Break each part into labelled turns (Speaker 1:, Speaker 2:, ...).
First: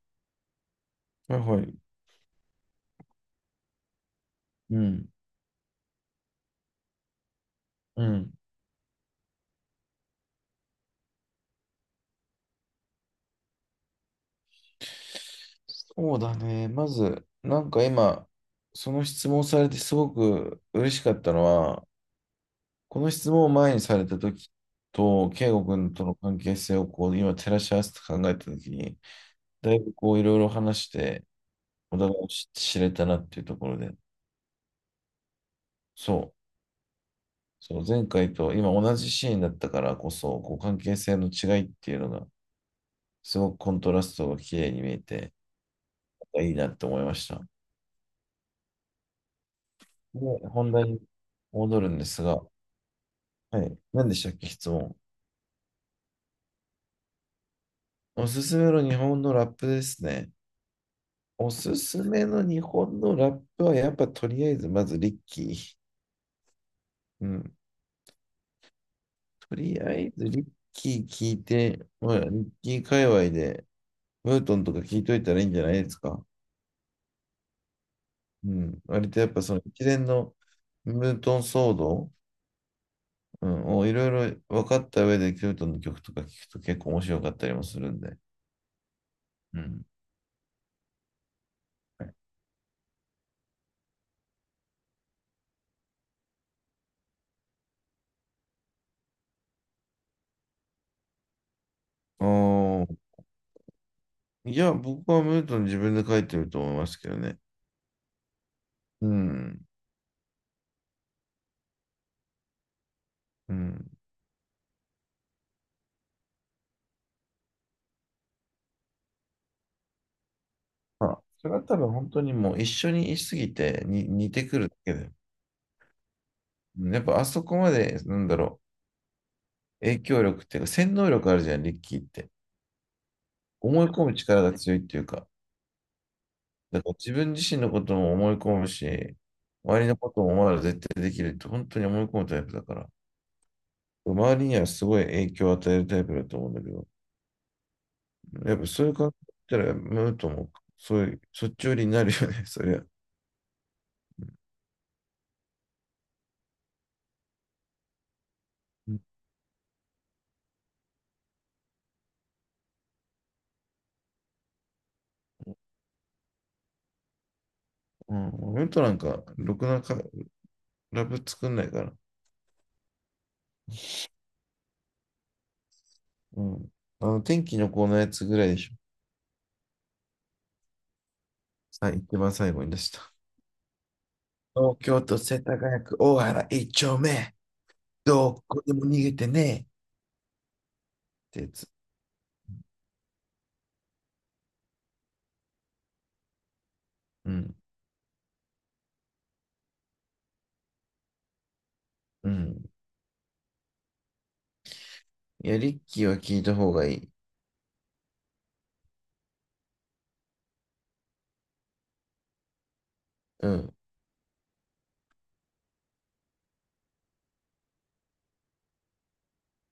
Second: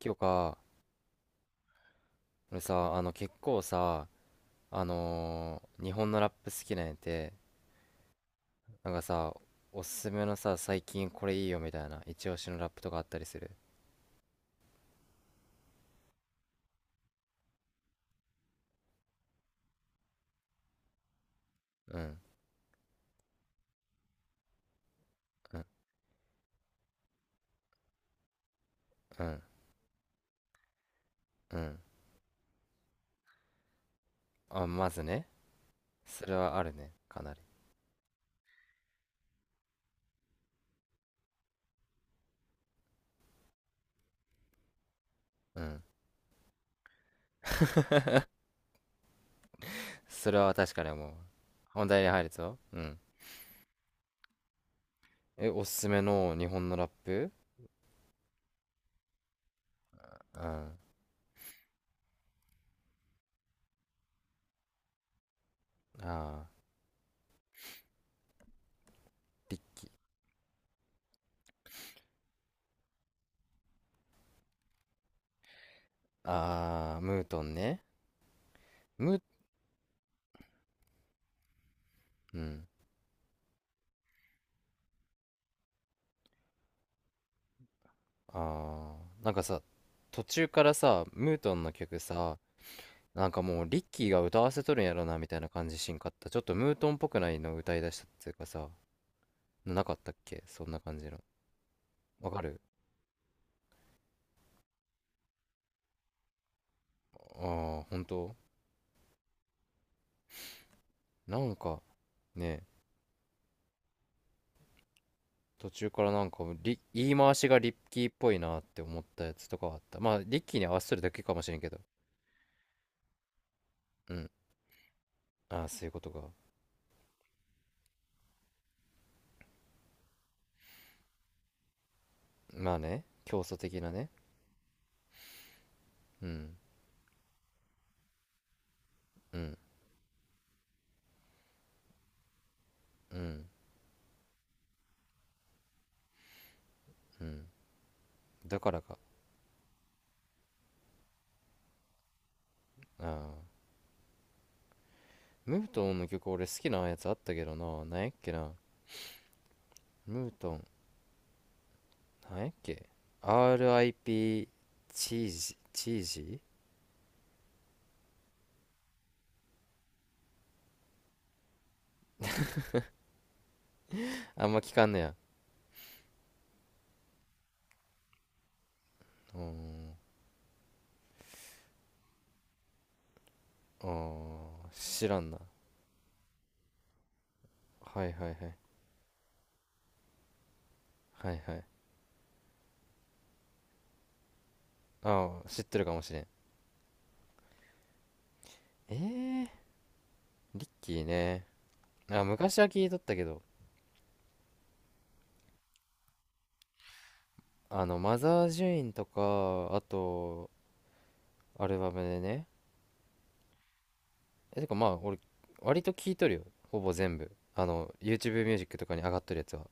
Speaker 1: 今日か。
Speaker 2: はいはい。
Speaker 1: 俺さ、結構さ、
Speaker 2: うん。
Speaker 1: 日本のラップ好きなんやて。
Speaker 2: うん。
Speaker 1: なんかさ、おすすめのさ、最近これいいよみたいな、一押しのラップとかあったりする？
Speaker 2: そうだね。まず、なんか今、その質問されてすごく嬉しかったのは、
Speaker 1: うん、
Speaker 2: この質問を前にされた時と、圭
Speaker 1: うん、
Speaker 2: 吾君との関係性をこう今照らし合わせて考えた時に、
Speaker 1: うん、
Speaker 2: だいぶこういろいろ話して、
Speaker 1: うん。
Speaker 2: お互いを知れたなっていうところで、
Speaker 1: あ、まずね、そ
Speaker 2: そう、
Speaker 1: れはあるね、かなり。
Speaker 2: そう、前回と今同じシーンだったからこそ、こう関係性の違いっていうのが、すごくコントラストが綺麗に見えて、
Speaker 1: うん。
Speaker 2: いいなって思いました。
Speaker 1: それ
Speaker 2: で、
Speaker 1: は
Speaker 2: 本
Speaker 1: 確か
Speaker 2: 題
Speaker 1: に
Speaker 2: に
Speaker 1: 思う。
Speaker 2: 戻
Speaker 1: 本
Speaker 2: るん
Speaker 1: 題
Speaker 2: で
Speaker 1: に
Speaker 2: す
Speaker 1: 入る
Speaker 2: が、
Speaker 1: ぞ。うん。
Speaker 2: はい。何でしたっけ、質問。
Speaker 1: え、おすすめの日本のラップ。
Speaker 2: おすすめの日本のラップですね。
Speaker 1: うん。
Speaker 2: おすすめの日本のラップは、やっぱとりあえず、まずリッキー。
Speaker 1: ああ、
Speaker 2: うん。と
Speaker 1: り、
Speaker 2: りあえずリッキー聞いて、まあ、リッキー界隈で、ムートンとか聞いといたらいいんじゃないですか。
Speaker 1: ああ、ムートンね。
Speaker 2: うん。割
Speaker 1: ム、
Speaker 2: とやっぱその一連のムートン騒動、
Speaker 1: うん。
Speaker 2: うん、をいろいろ分かった上で、ムートンの曲とか聞くと結構面白かったりもするんで。
Speaker 1: あーなんか
Speaker 2: う
Speaker 1: さ、
Speaker 2: ん。
Speaker 1: 途中からさ、ムートンの曲さ、なんかもうリッキーが歌わせとるんやろなみたいな感じしんかった？ちょっとムートンっぽくないの歌い出したっていうかさ、なかったっけそんな感じの。わかる。
Speaker 2: おあ。いや、僕はムートン自分で書いてると思いますけど
Speaker 1: あ
Speaker 2: ね。
Speaker 1: あー、本当。
Speaker 2: うん。
Speaker 1: なんかね、
Speaker 2: うん。
Speaker 1: 途中からなんかリ、言い回しがリッキーっぽいなって思ったやつとかはあった。まあリッキーに合わせとる
Speaker 2: ま
Speaker 1: だけ
Speaker 2: あ、
Speaker 1: かも
Speaker 2: そ
Speaker 1: し
Speaker 2: れ
Speaker 1: れん
Speaker 2: は
Speaker 1: け
Speaker 2: 多
Speaker 1: ど。
Speaker 2: 分本当にもう一緒にいすぎてに
Speaker 1: うん。
Speaker 2: 似てくるだけで。
Speaker 1: ああー、そういうことか。
Speaker 2: うん、やっぱあそこまで、なんだろう、影響力っていうか、洗脳力あるじゃん、リッキーって。
Speaker 1: まあね、競争的
Speaker 2: 思い
Speaker 1: な
Speaker 2: 込
Speaker 1: ね。
Speaker 2: む力が強いっていうか、
Speaker 1: うん、
Speaker 2: だから自分自身のことも思い込むし、
Speaker 1: うん、
Speaker 2: 周りのこともお前ら絶対できるって本当に思い込むタイプだから、
Speaker 1: うん、
Speaker 2: 周りにはすごい影響を与えるタイプだと思うんだけど、
Speaker 1: うん。
Speaker 2: やっ
Speaker 1: だ
Speaker 2: ぱ
Speaker 1: から
Speaker 2: そういう
Speaker 1: か。
Speaker 2: 感じだったら、ムートンもそういう、そっち寄りになるよね、そりゃ。
Speaker 1: ああー、ムートンの曲俺好きなやつあったけどな。なんやっけな。
Speaker 2: う
Speaker 1: ムートン、なんやっけ。RIP チージ、チージ。
Speaker 2: ん、俺となんか、ろくなかラブ作んないから。
Speaker 1: あんま聞かんねや。
Speaker 2: うん。あの、天気の子のやつぐらいでしょ。
Speaker 1: うーん。
Speaker 2: さっ一番最後に出した。
Speaker 1: あー、
Speaker 2: 東京
Speaker 1: 知ら
Speaker 2: 都
Speaker 1: んな。
Speaker 2: 世田谷区大原一丁目。
Speaker 1: はいはいはい。
Speaker 2: どこでも逃げてねえ。っ
Speaker 1: はい
Speaker 2: てや
Speaker 1: はい。
Speaker 2: つ。
Speaker 1: ああ、知ってるかもしれん。
Speaker 2: うん。
Speaker 1: えー、リッキーね。あ、
Speaker 2: う
Speaker 1: 昔は
Speaker 2: ん。
Speaker 1: 聞いとったけど。
Speaker 2: いや、リッキーは聞いた方がいい。
Speaker 1: マザー・ジュインとか、あと、アルバムでね。
Speaker 2: うん。
Speaker 1: え、てかまあ、俺、割と聞いとるよ。ほぼ全部。YouTube ミュージックとかに上がっとるやつは。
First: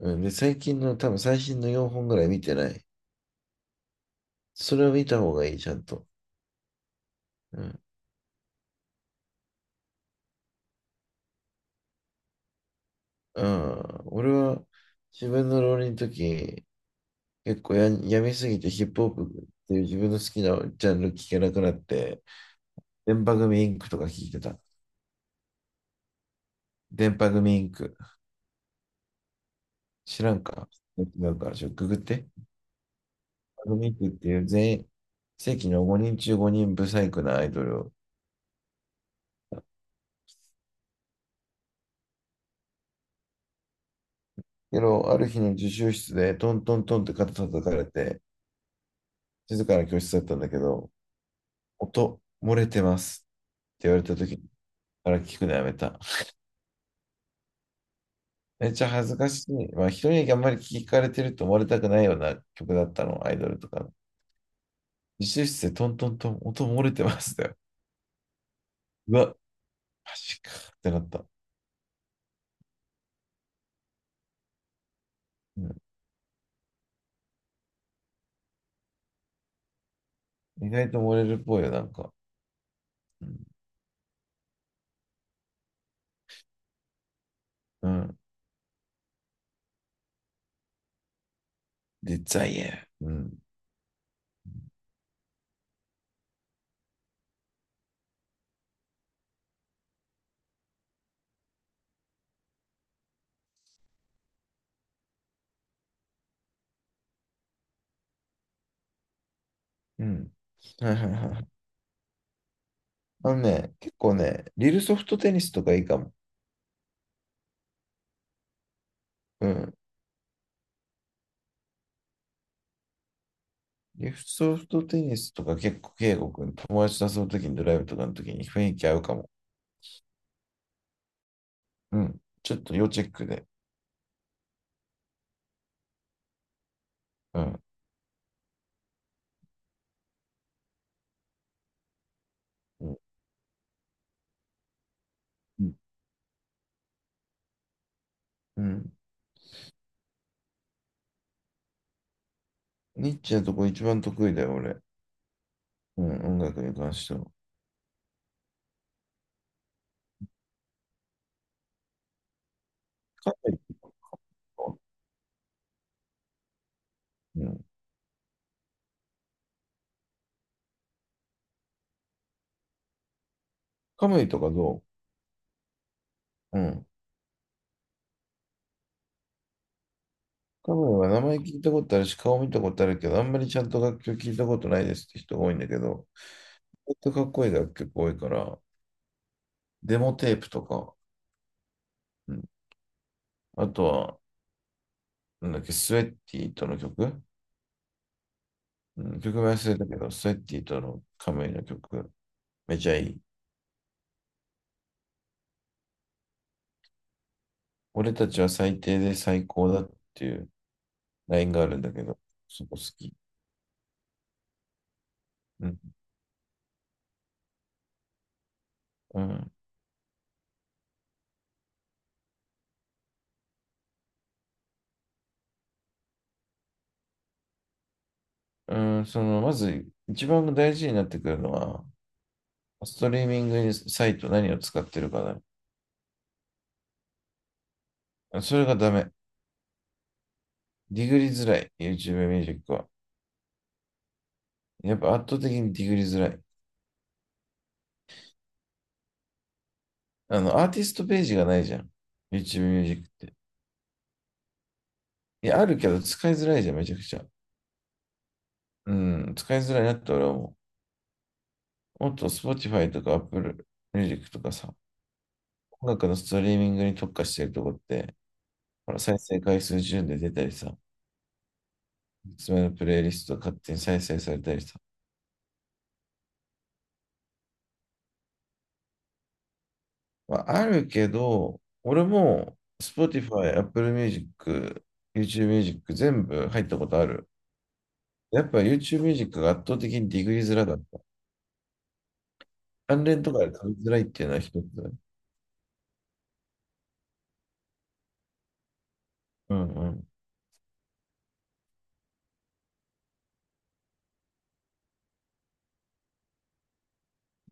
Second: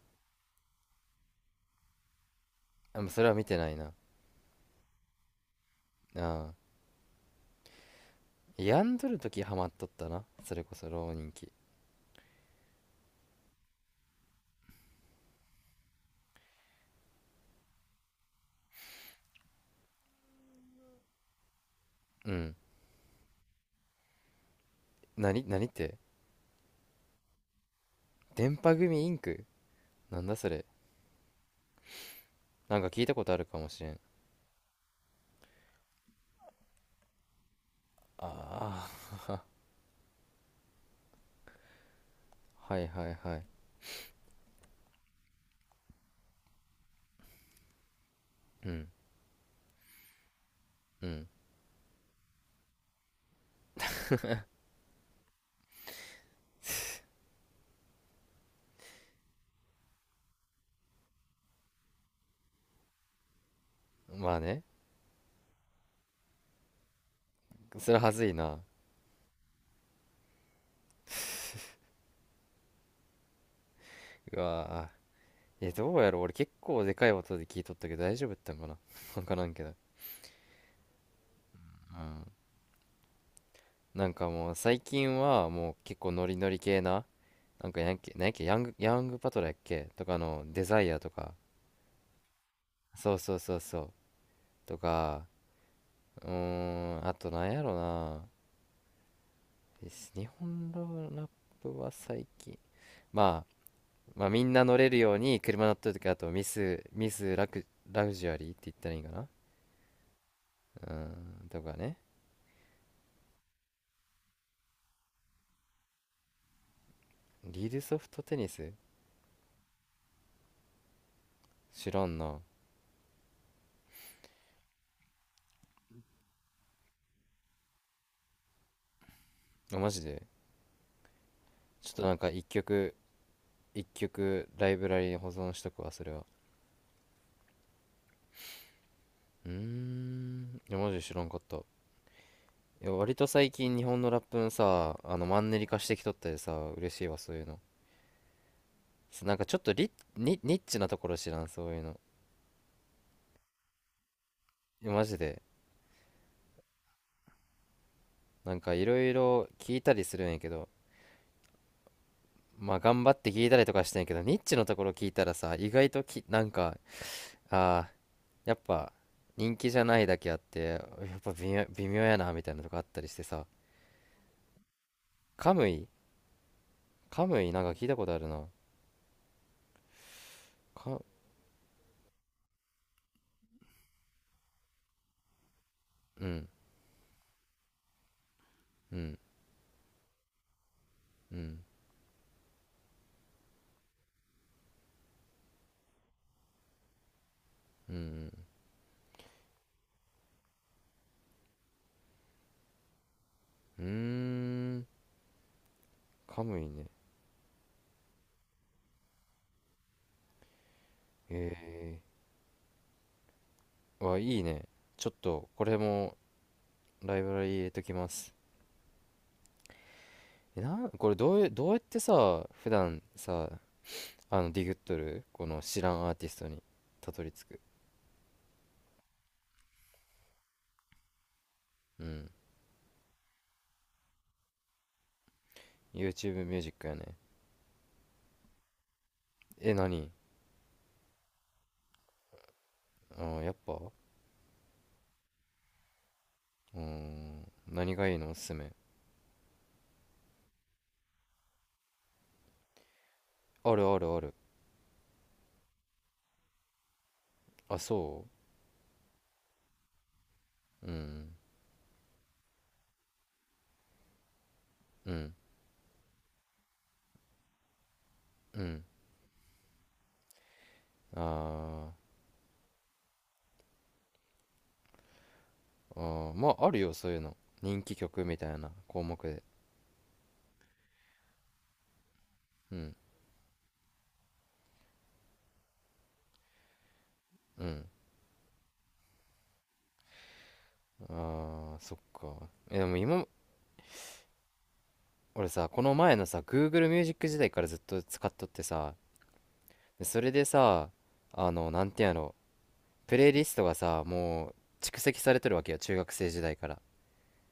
Speaker 2: うん。で、最近の、多分最新の4本ぐらい見てない。
Speaker 1: あ、もうそれは見てないな。
Speaker 2: それを見た方がいい、ちゃんと。
Speaker 1: ああ。
Speaker 2: うん。
Speaker 1: 病んどる時ハマっとったな、それこそ浪人期。
Speaker 2: うん。俺は、自分の浪人の時、結構や、やめすぎてヒップホップっていう自分の好きなジャンル聞けなくなって、
Speaker 1: うん。
Speaker 2: 電波組インクとか聞いてた。
Speaker 1: 何何って？
Speaker 2: 電波組インク。
Speaker 1: 電波組インク。な
Speaker 2: 知
Speaker 1: ん
Speaker 2: ら
Speaker 1: だ
Speaker 2: ん
Speaker 1: それ。
Speaker 2: か、違うから、ちょ、ググって。電
Speaker 1: なんか聞いたことあるかも
Speaker 2: 波
Speaker 1: しれ
Speaker 2: 組イン
Speaker 1: ん。
Speaker 2: クっていう全世紀の5人中5人ブサイクなアイドルを。
Speaker 1: ああ。 はいはいはい。
Speaker 2: けど、ある日の自習室でトントントンって肩叩かれて、
Speaker 1: うん、
Speaker 2: 静かな教室だったんだけど、
Speaker 1: うん。
Speaker 2: 音漏れてますって言われた時に、から聞くのやめた。めっちゃ恥ずかしい。まあ、人にあんまり聞かれてると思われたくないような曲だったの、アイドルとか。
Speaker 1: まあね。
Speaker 2: 自習室でトントントン、音漏れてますだよ。
Speaker 1: それはずいな。
Speaker 2: うわ、マジかってなった。
Speaker 1: うわ
Speaker 2: う
Speaker 1: ー。え
Speaker 2: ん、
Speaker 1: どうやろう、俺結構でかい音で聞いとったけど大丈夫だったんかな。 わからんけど。
Speaker 2: 意外と漏れるっぽいよ、なん
Speaker 1: う
Speaker 2: か。
Speaker 1: ん。なんかもう最近はもう結構ノリノリ系な、なんか
Speaker 2: う
Speaker 1: やんけ、
Speaker 2: ん。
Speaker 1: なんやっけ、ヤング、ヤングパトラやっけとかのデザイアとか。
Speaker 2: で、デザイエう
Speaker 1: そうそう
Speaker 2: ん。
Speaker 1: そうそう。とか。うーん、あとなんやろな。日本のラップは最近、まあまあみんな乗れるように車乗ってる時。あと、ミスミスラ、クラグジュアリーって言ったらいいんかな、う
Speaker 2: うん。は
Speaker 1: ー
Speaker 2: いはいは
Speaker 1: ん、
Speaker 2: い。
Speaker 1: とかね。
Speaker 2: あのね、結構ね、リルソフトテニスとかいいかも。
Speaker 1: リールソフトテニス。
Speaker 2: うん。
Speaker 1: 知らんな。
Speaker 2: リルソフトテニスとか結構、圭吾君、友達と遊ぶときにドライブとかのときに雰囲気合うかも。
Speaker 1: あ、マジで。ちょっ
Speaker 2: う
Speaker 1: となん
Speaker 2: ん。
Speaker 1: か一
Speaker 2: ちょっと要
Speaker 1: 曲、
Speaker 2: チェックで。
Speaker 1: 一曲ライブラリに保存しとくわ、それは。
Speaker 2: うん。
Speaker 1: うーん、いやマジで知らんかった。いや
Speaker 2: う
Speaker 1: 割と最近日本のラップのさ、あのマンネリ
Speaker 2: ん。
Speaker 1: 化してきとったでさ、嬉しいわそういうの。
Speaker 2: うん。
Speaker 1: す、なんかちょっとリ、ニ、ニッチなところ知らん、そういうの。
Speaker 2: ニッチなとこ一番得意だよ、俺。
Speaker 1: いやマジで。
Speaker 2: うん、音楽に関しては。
Speaker 1: なんかいろいろ聞いたりするんやけど、まあ頑張って
Speaker 2: カ
Speaker 1: 聞い
Speaker 2: ム
Speaker 1: た
Speaker 2: イ
Speaker 1: りとかしてんやけど、ニッチ
Speaker 2: と
Speaker 1: のと
Speaker 2: か、
Speaker 1: ころ聞いたらさ意外とき、なんか
Speaker 2: うん。
Speaker 1: あー、やっぱ人気じゃないだけあって、やっぱ微妙、微妙やなみたいなとこあったりしてさ。
Speaker 2: カムイとかどう、
Speaker 1: カムイ。
Speaker 2: うん。
Speaker 1: カムイなんか聞いたことあるな。
Speaker 2: 多
Speaker 1: か、
Speaker 2: 分は名前聞いたことあるし、顔見たことあるけど、あんまりちゃんと楽曲聞いたことないですって人が多いんだけど、
Speaker 1: うん、
Speaker 2: ほんとかっこいい楽曲多いから、
Speaker 1: うん、
Speaker 2: デモテープとか、
Speaker 1: うん、
Speaker 2: うん、あとは、なんだっけ、スウェッティとの曲、
Speaker 1: うん、
Speaker 2: うん、曲名忘れたけど、スウェッティとのカムイの曲、めちゃいい。
Speaker 1: うん、うーん。カムイね。
Speaker 2: 俺たちは最低で最高だっていうライン
Speaker 1: え
Speaker 2: があるんだけど、そこ好き。
Speaker 1: ー、わ、いいね。ちょっと、こ
Speaker 2: う
Speaker 1: れ
Speaker 2: ん。
Speaker 1: も、ライブラリ入れときます。
Speaker 2: うん。
Speaker 1: え、なこれどうや、どうやってさ、普段さ、ディグっとるこの知らんアーティストにたどり着く？
Speaker 2: うん、その、まず、一番大事になってくるのは、
Speaker 1: うん。
Speaker 2: ストリーミングサイト何を使ってるかだね。
Speaker 1: YouTube ミュージックやね。
Speaker 2: それがダメ。
Speaker 1: え、何。
Speaker 2: ディグリづらい。YouTube ミュージックは。
Speaker 1: あー、やっぱ、う
Speaker 2: やっぱ圧倒的にディグリづらい。
Speaker 1: ーん。何がいいのおすすめ。
Speaker 2: あの、アーティストページがないじゃん。YouTube ミュージックって。
Speaker 1: あるあるある。
Speaker 2: いや、あるけど使いづらいじゃん、めちゃくちゃ。
Speaker 1: あ、そ
Speaker 2: うん、使いづらいなって俺は思
Speaker 1: う。うん。
Speaker 2: う。もっと Spotify とか Apple Music とかさ、
Speaker 1: うん。
Speaker 2: 音楽のストリーミングに特化してるとこって、
Speaker 1: うん。
Speaker 2: ほら、再生回数順で出たりさ、
Speaker 1: あ
Speaker 2: おすすめのプレイリスト勝手に再生されたりさ。
Speaker 1: ー、あー、まあ、あるよ、そういうの。人気曲みたいな項目で。
Speaker 2: まあ、あるけど、俺も
Speaker 1: うん。
Speaker 2: Spotify、Apple Music、YouTube Music 全部入ったことある。
Speaker 1: うん。
Speaker 2: やっぱ YouTube ミュージックが圧倒的にディグリづらかった。
Speaker 1: あー、そっか。えでも
Speaker 2: 関連
Speaker 1: 今、
Speaker 2: とかで取りづらいっていうのは一つだね。
Speaker 1: 俺さこの前のさ Google Music 時代からずっと使っとってさ、
Speaker 2: うん、う
Speaker 1: で
Speaker 2: ん。
Speaker 1: それでさ、あのなんてやろ、プレイリストがさ、もう蓄積されとるわけよ、中学生時代から。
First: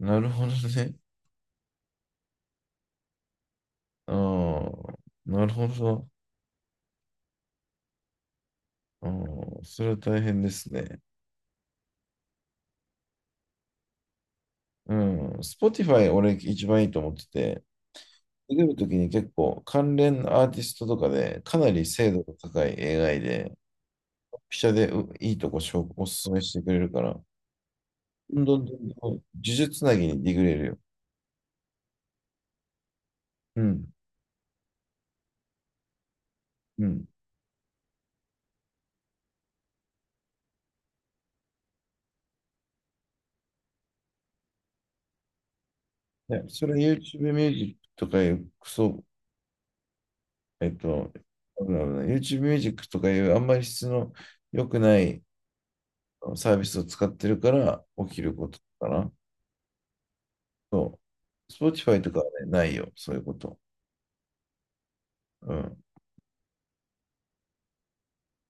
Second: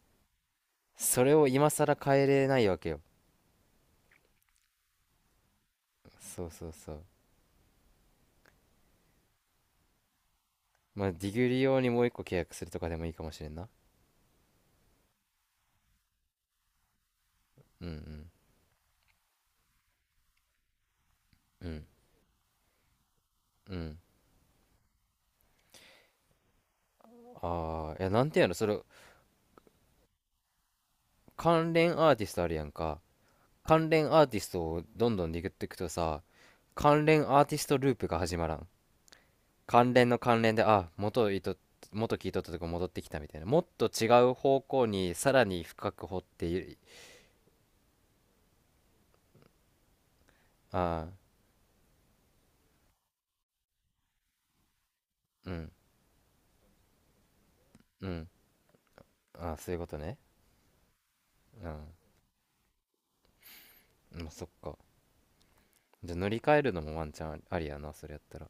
Speaker 2: なるほどね。
Speaker 1: それを今更変えれないわけよ。
Speaker 2: ああ、なるほど。
Speaker 1: そうそうそう。
Speaker 2: ああ、それは大変ですね。
Speaker 1: まあディグリ用にもう一個契約するとかでもいいかもしれんな。
Speaker 2: うん。Spotify 俺一番いいと思ってて、
Speaker 1: うん、
Speaker 2: 出るときに結構関連アーティストとかでか
Speaker 1: うん、
Speaker 2: な
Speaker 1: う
Speaker 2: り
Speaker 1: ん、
Speaker 2: 精度が高い映画で、
Speaker 1: うん。
Speaker 2: ピシャでういいとこ紹おすすめしてくれるから、
Speaker 1: ああー、いやなんて
Speaker 2: どん
Speaker 1: やろ
Speaker 2: ど
Speaker 1: そ
Speaker 2: ん
Speaker 1: れ。
Speaker 2: どんどん呪術つなぎにディグれるよ。
Speaker 1: 関連アーティストあるやんか。
Speaker 2: う
Speaker 1: 関
Speaker 2: ん。
Speaker 1: 連アーティストをどんどんでいっていくとさ、
Speaker 2: う
Speaker 1: 関
Speaker 2: ん。
Speaker 1: 連アーティストループが始まらん。関連の関連で、あ、元いと、元聞いとったとこ戻ってきたみたいな。もっと違う方向にさらに深く掘っ
Speaker 2: ね、
Speaker 1: て
Speaker 2: それ
Speaker 1: い。
Speaker 2: YouTube ミュージックとかいうクソえっ
Speaker 1: ああ、
Speaker 2: と、YouTube Music とかいうあんまり質の良くない
Speaker 1: うん、
Speaker 2: サービスを使ってるから起
Speaker 1: う
Speaker 2: き
Speaker 1: ん、
Speaker 2: ることかな。
Speaker 1: ああ、そういうことね。
Speaker 2: そう。
Speaker 1: うん、
Speaker 2: Spotify とかはね、ないよ、そういうこと。
Speaker 1: まあ、そっか。
Speaker 2: うん。
Speaker 1: じゃあ乗り換えるのもワンチャンありやな、それやったら。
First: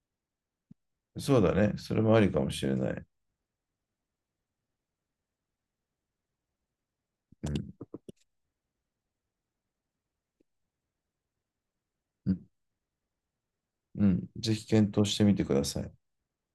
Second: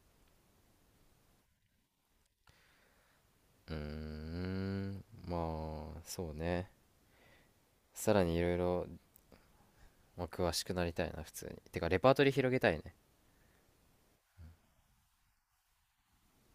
Speaker 2: そうだね。それもありかもしれない。
Speaker 1: うーん、まあ、そうね。
Speaker 2: うん。
Speaker 1: さらにいろいろ、まあ詳しくなりたいな、普通に。てか、レパートリ
Speaker 2: う
Speaker 1: ー
Speaker 2: ん。
Speaker 1: 広げたいね。
Speaker 2: うんぜひ検討してみてください。